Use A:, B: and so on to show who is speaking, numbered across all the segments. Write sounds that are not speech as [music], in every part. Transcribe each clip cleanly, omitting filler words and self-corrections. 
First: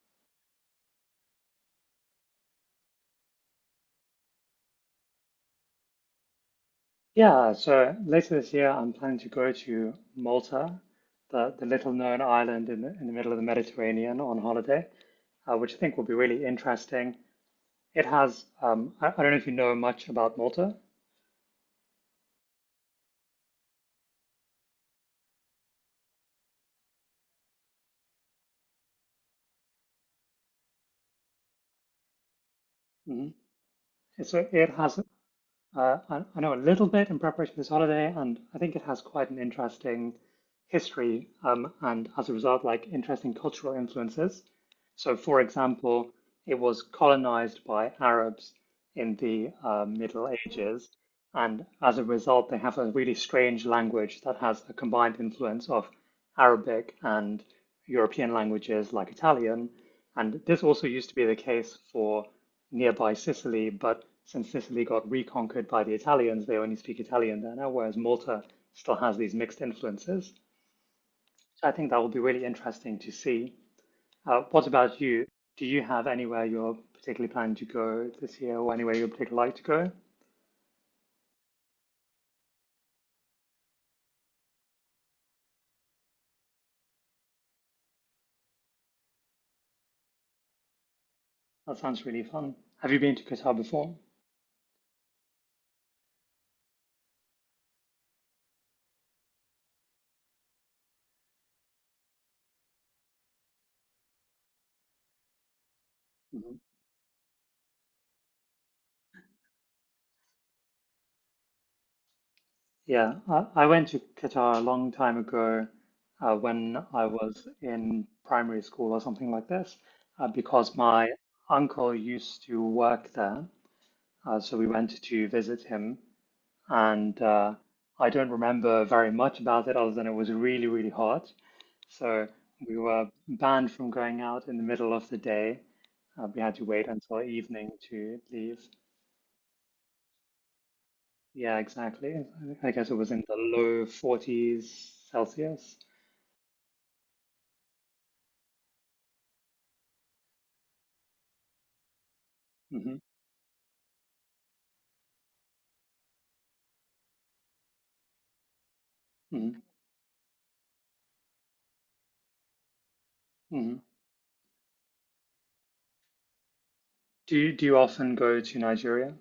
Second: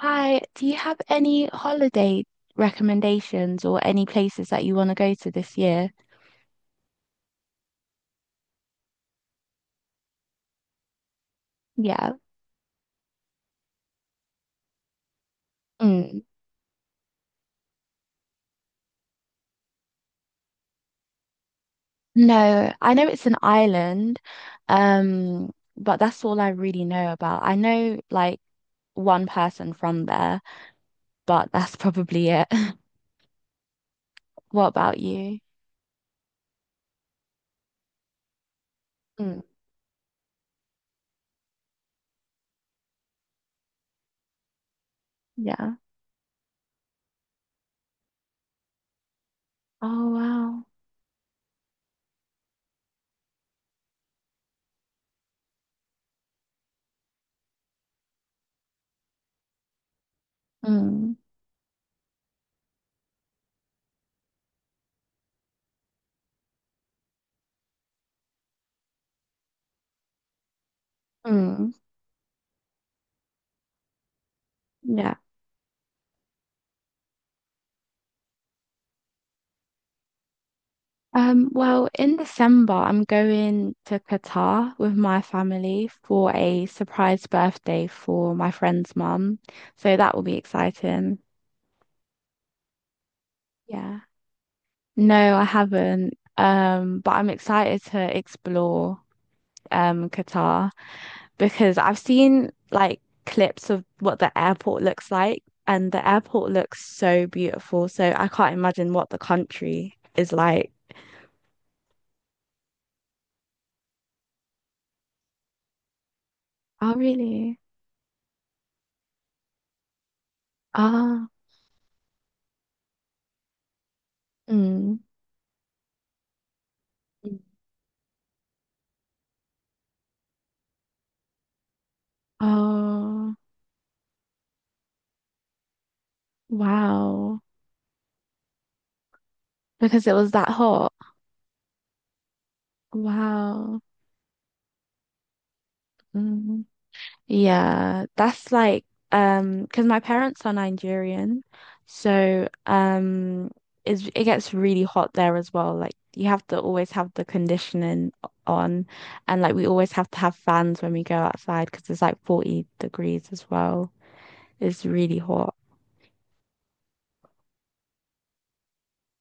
A: Hi, do you have any holiday recommendations or any places that you want to go to this year?
B: Yeah, so later this year, I'm planning to go to Malta, the little
A: Yeah.
B: known island in the middle of the Mediterranean on holiday, which I think will be
A: Mm.
B: really interesting. I don't know if you know much about Malta.
A: No, I know it's an island, um, but that's all I really know about. I know like one person from there, but that's probably it. [laughs]
B: Hmm. So
A: What
B: it has.
A: about you?
B: I know a little bit in preparation for this holiday, and I think it has quite an
A: Mm.
B: interesting history, and as a result, like interesting cultural influences. So, for
A: Yeah.
B: example, it was colonized by Arabs in the
A: Oh,
B: Middle
A: wow.
B: Ages, and as a result, they have a really strange language that has a combined influence of Arabic and European languages like Italian. And this also used to
A: Mm.
B: be the case for nearby Sicily, but since Sicily got reconquered by the Italians, they only speak Italian there now, whereas Malta still has these mixed influences. So I
A: Mm.
B: think that will be really interesting to see. What about
A: Yeah.
B: you? Do you have anywhere you're particularly planning to go this year or anywhere you'd particularly like to go?
A: Well, in December, I'm going to Qatar with my family for a surprise birthday for my friend's mum. So that will be exciting.
B: That sounds really fun. Have you been to Qatar before?
A: Yeah. No, I haven't. But I'm excited to explore Qatar because I've seen like clips of what the airport looks like, and the airport
B: Mm-hmm.
A: looks so beautiful. So I can't imagine what the country is like.
B: Yeah, I went to Qatar a long time ago when
A: Oh,
B: I was
A: really?
B: in primary school or something like this, because my
A: Ah,
B: uncle used to work there. So we
A: mm.
B: went to visit him, and I don't remember very much about it other than it was really, really hot. So we were
A: Oh,
B: banned from going out in the middle of the day. We had to wait until
A: wow.
B: evening to leave.
A: Because it was that hot.
B: Yeah, exactly. I guess it was in the
A: Wow.
B: low 40s Celsius.
A: Mm. Yeah, that's like because my parents are Nigerian. So
B: Hmm.
A: it gets really hot there as well. Like you have to always have the conditioning on, and like
B: Hmm.
A: we always have to have fans when we go outside because it's like 40 degrees as
B: Hmm.
A: well. It's really hot.
B: Do you often go to Nigeria?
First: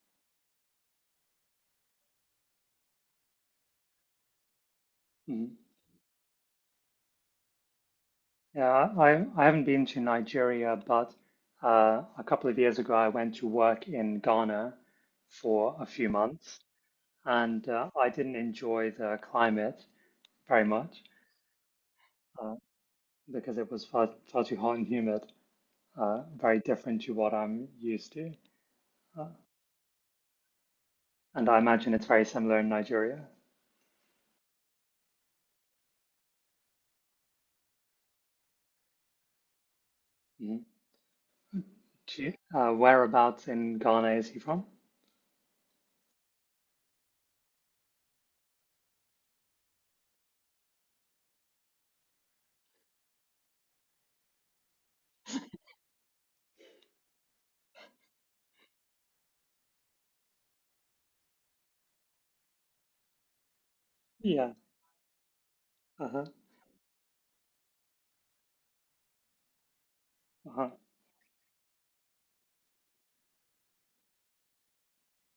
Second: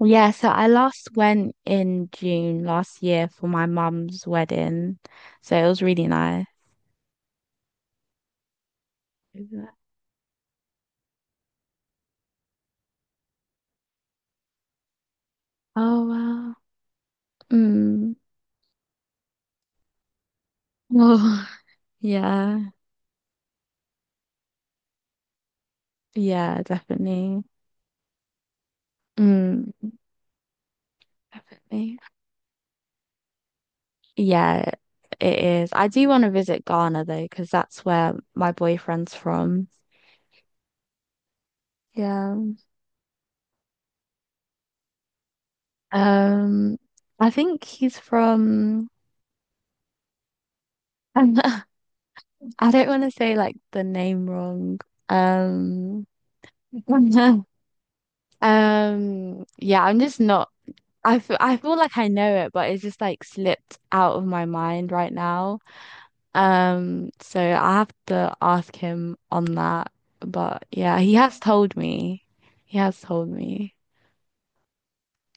A: Yeah, so I last went in June last year for my mum's wedding.
B: Hmm.
A: So it was really nice.
B: Yeah, I haven't been to Nigeria, but a couple of years ago I went to work in Ghana for a
A: Oh
B: few
A: wow.
B: months, and I
A: Mm.
B: didn't enjoy the climate very much
A: Oh
B: uh,
A: [laughs] yeah.
B: because it was far too hot and humid, very
A: Yeah,
B: different to what
A: definitely.
B: I'm used to, uh,
A: Mm.
B: and I imagine
A: Definitely.
B: it's very similar in Nigeria.
A: Yeah, it is. I do want to visit Ghana though, because that's where my boyfriend's from.
B: Hmm. Do you,
A: Yeah.
B: whereabouts in Ghana is he from?
A: Um, I think he's from [laughs] I don't want to say like the name wrong. Um [laughs] yeah, I'm just not. I feel like I know it, but it's just like slipped out of my
B: Yeah.
A: mind right now.
B: Uh-huh.
A: So I have to ask him on that. But
B: Uh-huh.
A: yeah, he has told me. He has told me.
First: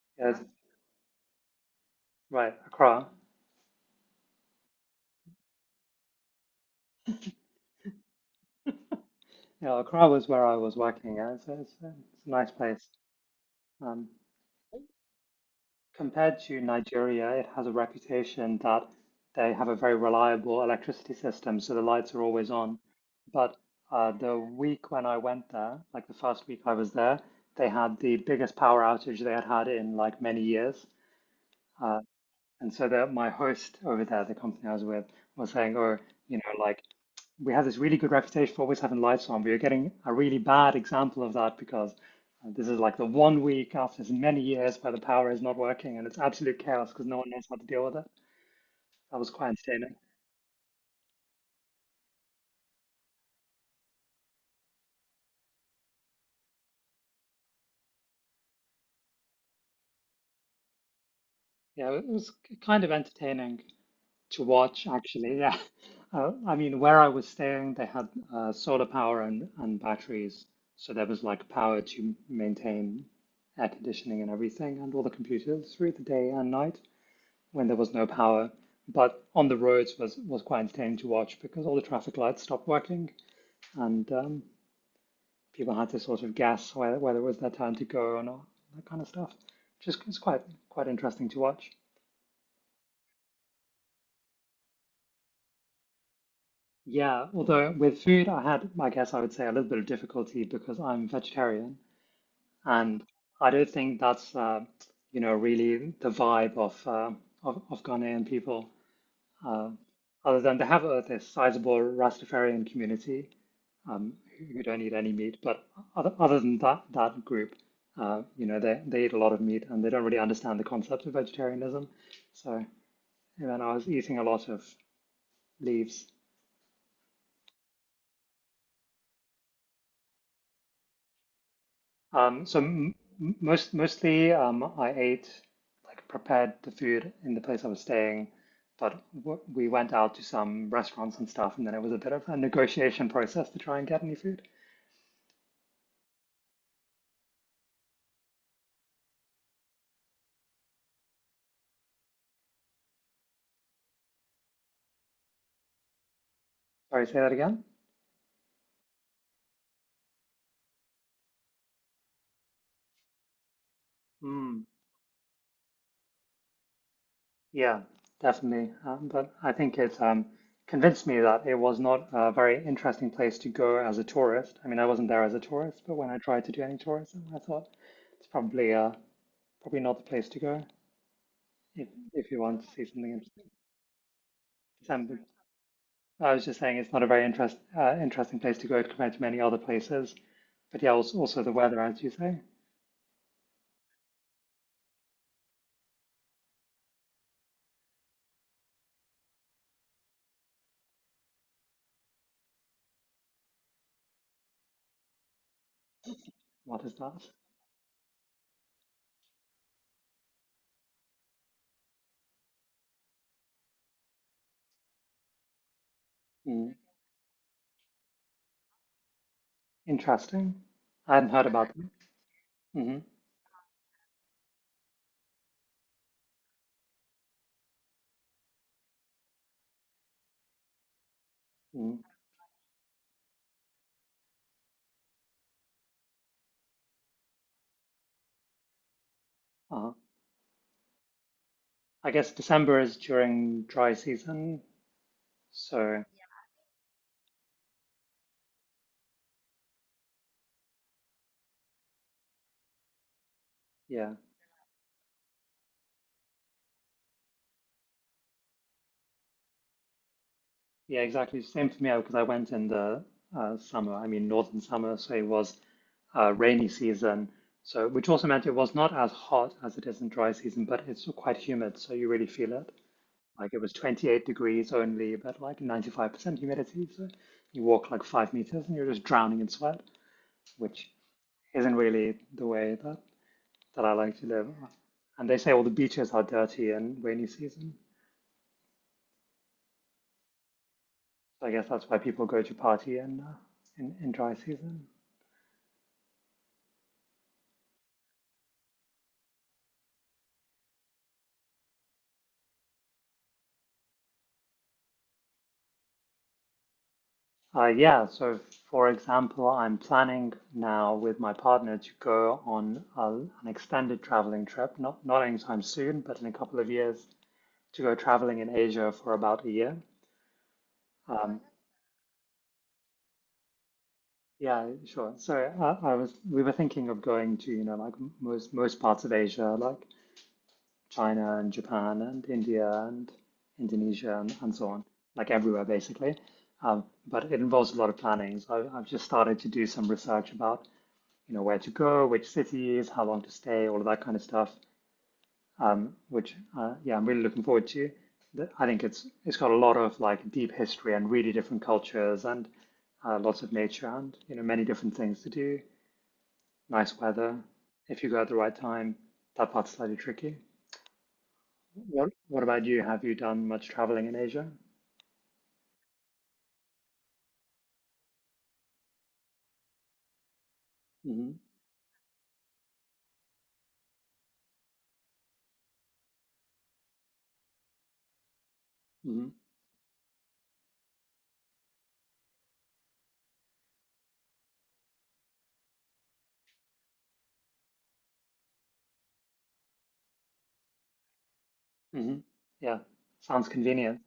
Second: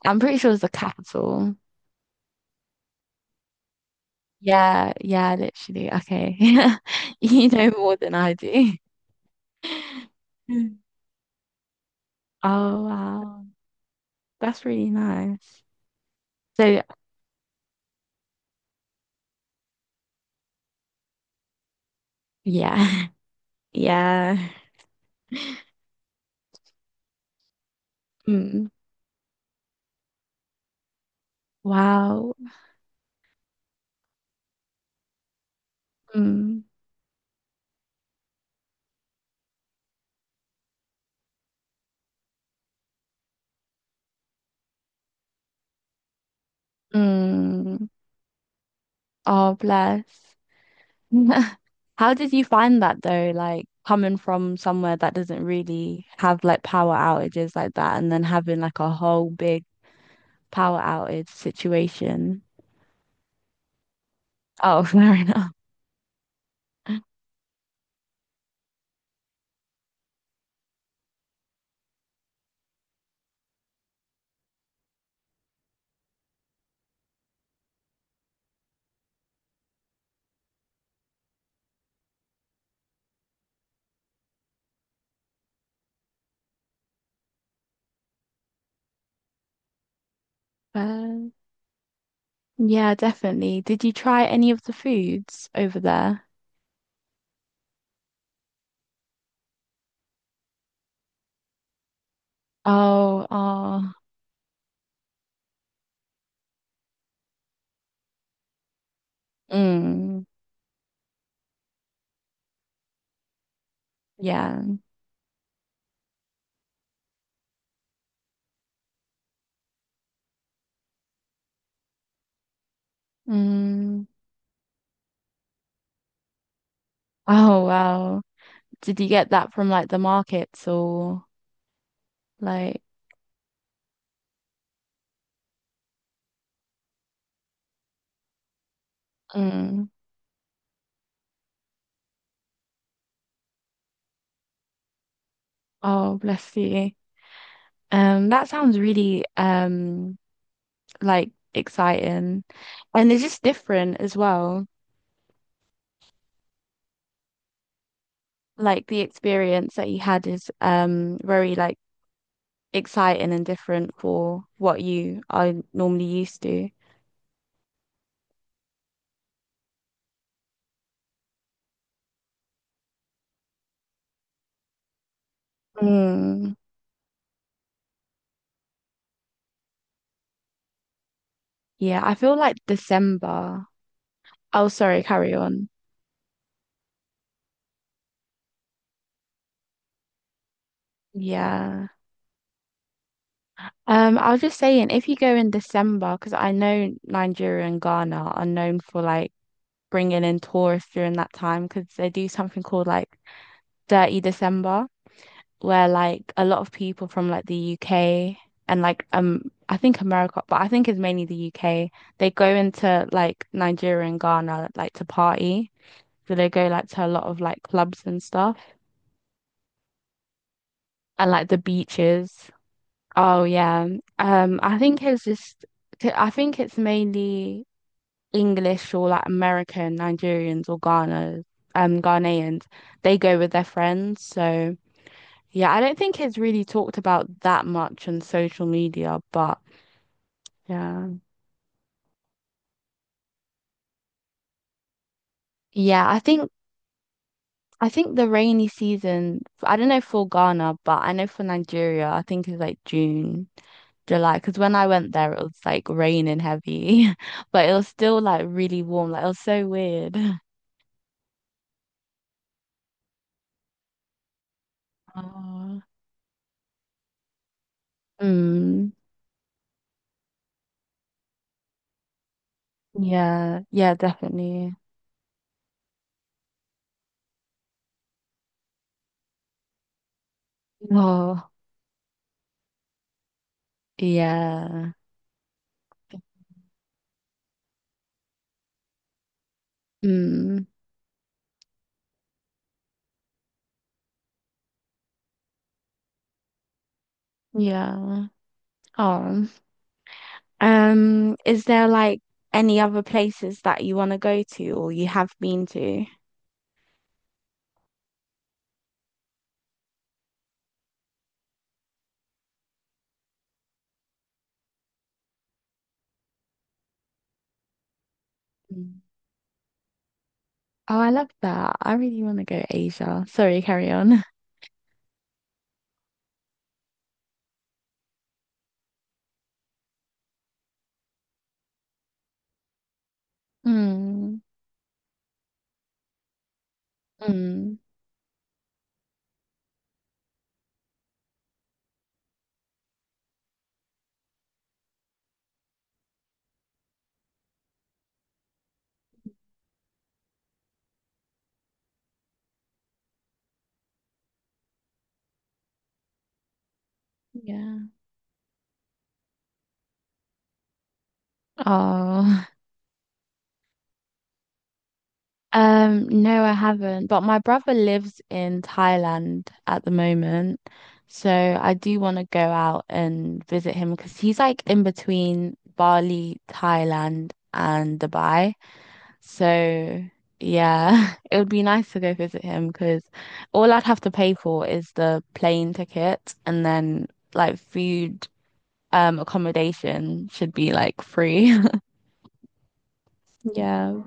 A: I'm pretty
B: Yes,
A: sure it's the capital.
B: right, Accra.
A: Yeah, yeah, literally. Okay. [laughs] You know more than I do.
B: Yeah, Accra was where I was
A: [laughs]
B: working. Yeah, it's a nice
A: Oh,
B: place.
A: wow.
B: Um,
A: That's really nice.
B: compared to
A: So,
B: Nigeria, it has a reputation that they have a very reliable electricity system, so the lights are always on.
A: yeah. [laughs]
B: But
A: Yeah.
B: the week when I went there, like the first week I was there, they had the biggest
A: Mm.
B: power outage they had had in like many years. Uh,
A: Wow.
B: and so that my host over there, the company I was with, was saying, "Oh,
A: Mm,
B: like, we have this really good reputation for always having lights on. We are getting a really bad example of that because this is like the one week after many years where the power is not working and it's absolute chaos because no one knows how to deal
A: mm.
B: with it." That was quite
A: Oh,
B: entertaining.
A: bless. [laughs] How did you find that though? Like coming from somewhere that doesn't really have like power outages like that, and then having like a whole big power outage
B: Yeah, it was
A: situation.
B: kind of entertaining to
A: Oh, [laughs]
B: watch
A: fair
B: actually.
A: enough.
B: Yeah, [laughs] I mean where I was staying, they had solar power and batteries, so there was like power to maintain air conditioning and everything and all the computers through the day and night when there was no power. But on the roads was quite entertaining to watch because all the traffic lights stopped working and people had to sort of guess whether it was their turn to go or not, that kind of stuff. Just it's quite interesting
A: Well,
B: to watch.
A: yeah, definitely. Did you try any of the foods over there?
B: Yeah, although with food I had, I guess I would say a little bit of difficulty because I'm vegetarian and
A: Oh,
B: I don't
A: oh.
B: think that's really the vibe of of Ghanaian people. Uh,
A: Mm.
B: other than they have this sizable Rastafarian community, um, who
A: Yeah.
B: don't eat any meat. But other than that group, they eat a lot of meat and they don't really understand the concept of vegetarianism. So, and then I was
A: Mm.
B: eating a lot of leaves.
A: Oh, wow. Did you get that from like the markets or
B: So
A: like,
B: mostly, I ate like prepared the food in the place I was staying. But w we
A: mm.
B: went out to some restaurants and stuff, and then it was a bit of a negotiation process to try and get any food.
A: Oh, bless you. That sounds really like exciting. And it's just different as well.
B: Sorry, say that again?
A: Like the experience that you had is very like exciting and different for
B: Hmm.
A: what you are normally used to.
B: Yeah, definitely. But I think it convinced me that it was not a very interesting place to go as a tourist. I mean, I wasn't there as a tourist, but when I tried to
A: Mm.
B: do any tourism, I thought it's probably not the place to go if,
A: Yeah, I
B: if
A: feel
B: you
A: like
B: want to see something interesting.
A: December. Oh, sorry,
B: Some-
A: carry on.
B: I was just saying it's not a very interesting place to go compared to many other places. But yeah, also the weather,
A: Yeah.
B: as you say.
A: I was just saying, if you go in December, because I know Nigeria and Ghana are known for like bringing in tourists during that time, because they do something called like Dirty December, where like a lot of
B: What is
A: people from
B: that?
A: like the UK and like I think America, but I think it's mainly the UK. They go into like Nigeria and Ghana like to party, so they go
B: Mm,
A: like to a lot of like clubs and stuff,
B: Interesting. I hadn't
A: and
B: heard
A: like the
B: about that.
A: beaches.
B: Mm-hmm.
A: Oh yeah, I think it's just. I think it's mainly. English or like American, Nigerians or Ghana,
B: Mm-hmm.
A: Ghanaians, they go with their friends. So yeah, I don't think it's really talked about that much on social media, but
B: Uh-huh.
A: yeah.
B: I guess December is during dry season. So
A: Yeah, I think the rainy season, I don't know for Ghana, but I know for Nigeria, I think it's like June,
B: yeah,
A: July. Because when I went there, it was like raining heavy, [laughs] but it was still like really warm. Like it was so weird. [laughs]
B: yeah, exactly. Same for me because I went in the summer. I mean, northern summer, so it was
A: Oh.
B: rainy season. So which also meant it was
A: Mm,
B: not as hot as it is in dry season, but it's still quite humid, so you really feel it. Like it
A: yeah,
B: was
A: yeah,
B: 28 degrees
A: definitely.
B: only, but like 95% humidity. So you walk like 5 meters and you're just drowning in sweat, which
A: Oh,
B: isn't really the way that I like to live.
A: yeah.
B: And they say all the beaches are dirty in rainy season.
A: Mm,
B: So I guess that's why people go to party in, in dry season.
A: yeah. Oh. Is there like any other places that you want to go to or you have been to?
B: Yeah, so for example, I'm planning now with my partner to go on an extended traveling trip, not anytime soon, but in a couple of years, to go traveling in Asia
A: Mm.
B: for about a year.
A: Oh, I love
B: Um,
A: that. I really want to go Asia. Sorry, carry on. [laughs]
B: yeah, sure. So I was we were thinking of going to, like most parts of Asia, like China and Japan and India and Indonesia and,
A: Mm,
B: and so on, like everywhere basically. But it involves a
A: mm,
B: lot of planning. So I've just started to do some research about, where to go, which cities, how long to stay, all of that kind of stuff. I'm really looking forward to. I think it's got a lot of like deep history and really different cultures and lots of nature and many different things to do. Nice weather
A: yeah.
B: if you go at the right time. That part's slightly tricky. What
A: Oh.
B: about you? Have you done much traveling in Asia?
A: No, I haven't. But my brother lives in Thailand at the moment.
B: Hmm.
A: So I do want to go out and visit him because he's like in between Bali, Thailand, and Dubai.
B: Hmm.
A: So yeah, [laughs] it would be nice to go visit him because all I'd have to pay for is the plane ticket and then like food, accommodation should be like free. [laughs]
B: Hmm. Yeah, sounds convenient.
A: Yeah.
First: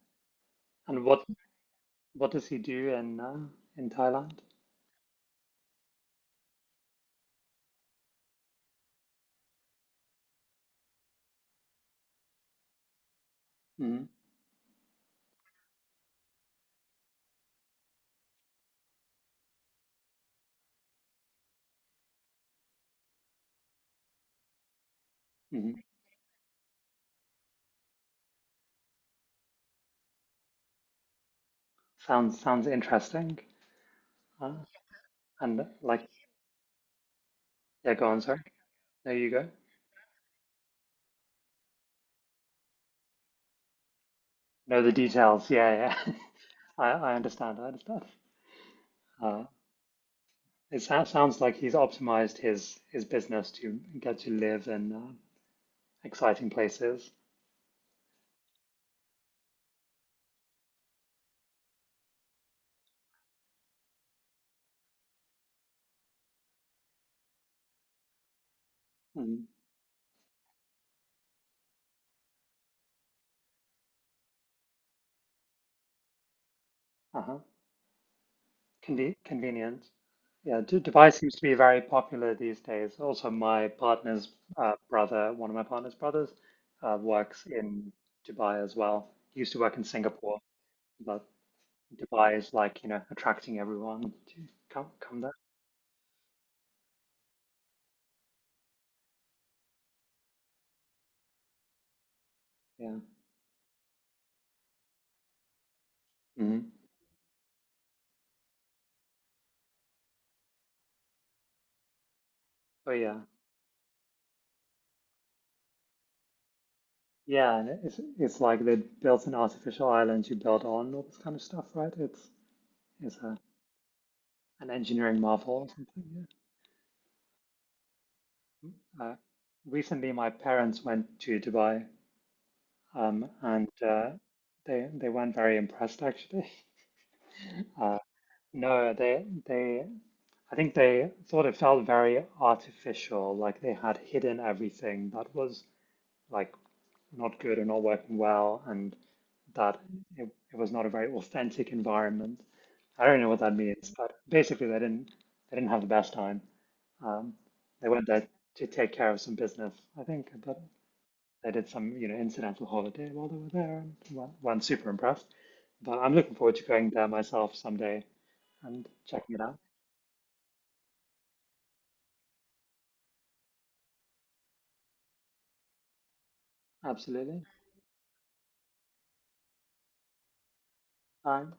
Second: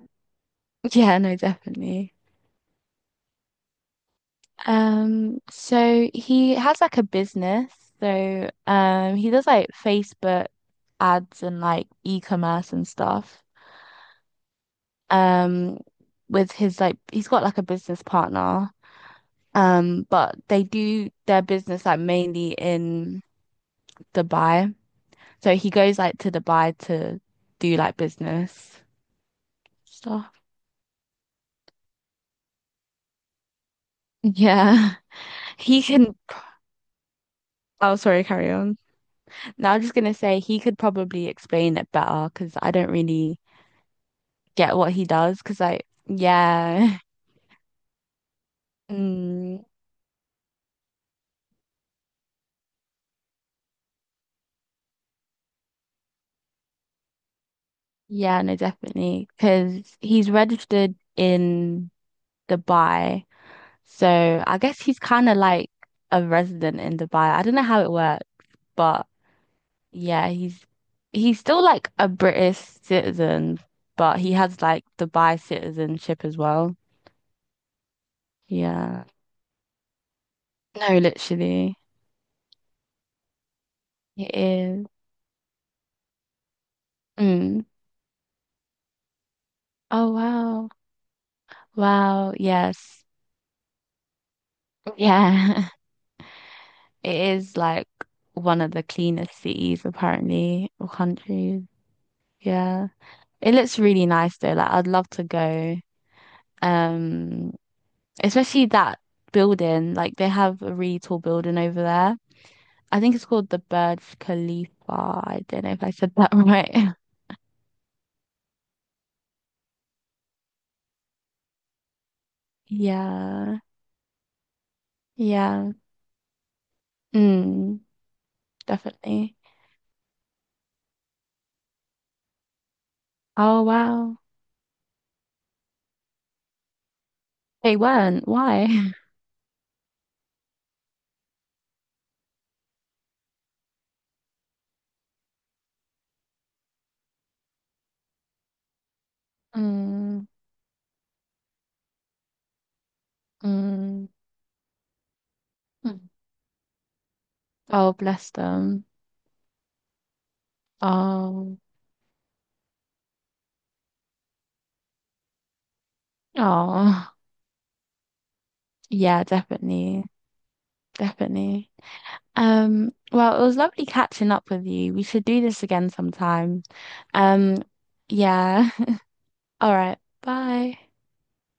B: And
A: Yeah,
B: what
A: no, definitely.
B: what does he do in in Thailand?
A: So he has like a business. So he does like Facebook ads and like e-commerce and stuff.
B: Hmm.
A: Um with his like he's got like a business partner. But they do their business like mainly in Dubai. So he
B: Hmm.
A: goes like to Dubai to do like business stuff.
B: Sounds interesting. Uh,
A: Yeah. [laughs]
B: and uh,
A: He
B: like,
A: can
B: yeah,
A: Oh,
B: go on,
A: sorry,
B: sorry.
A: carry on.
B: There you go.
A: Now I'm just gonna say he could probably explain it better because I don't really get
B: Know the
A: what he does,
B: details.
A: because like
B: Yeah, yeah. [laughs] I
A: yeah.
B: I understand. I understand.
A: [laughs]
B: Uh,
A: Mm,
B: it sounds like he's optimized his business to get to live in exciting places.
A: yeah, no, definitely, because he's registered in Dubai, so I guess he's kind of like a resident in Dubai. I don't know how it works, but
B: Mhm.
A: yeah, he's still like a British citizen, but he has like Dubai citizenship as well.
B: Uh-huh.
A: Yeah,
B: Convenient. Yeah, d
A: no,
B: Dubai seems to be
A: literally,
B: very popular these days. Also, my
A: it
B: partner's
A: is.
B: brother, one of my partner's brothers, works
A: Mm.
B: in Dubai as well. He used to work in
A: Oh
B: Singapore,
A: wow.
B: but
A: Wow,
B: Dubai is like,
A: yes,
B: attracting everyone to come there.
A: yeah. [laughs] It is like one of the cleanest cities, apparently, or countries. Yeah.
B: Yeah.
A: It looks really nice though. Like I'd love to go.
B: Hmm.
A: Um, Especially that building. Like they have a really tall building over there.
B: But
A: I think
B: yeah,
A: it's called the Burj Khalifa. I don't know if I said that [laughs] right.
B: yeah, and it's like they built an artificial island you build on all this kind of stuff, right? It's a,
A: Yeah.
B: an engineering marvel or
A: Yeah.
B: something.
A: Mm,
B: Yeah. Uh,
A: definitely.
B: recently, my parents went to Dubai.
A: Oh
B: And
A: wow.
B: they weren't very impressed actually. [laughs]
A: They
B: Uh,
A: weren't. Why?
B: no,
A: [laughs]
B: they I think they thought it felt very artificial, like they had hidden everything that was like not good or not working well, and that
A: Mm,
B: it was not a very authentic environment. I don't know what that means,
A: mm.
B: but basically they didn't have the
A: Mm.
B: best time. Um, they
A: Oh,
B: went there
A: bless
B: to
A: them.
B: take care of some business, I think, but they
A: Oh.
B: did some, incidental holiday while they were there, and one super impressed. But I'm looking forward to going there
A: Oh,
B: myself someday and
A: yeah,
B: checking it out.
A: definitely. Definitely. Well, it was lovely catching up with you. We should do this again sometime.
B: Absolutely.
A: Um, yeah. [laughs] All right. Bye.
B: Bye.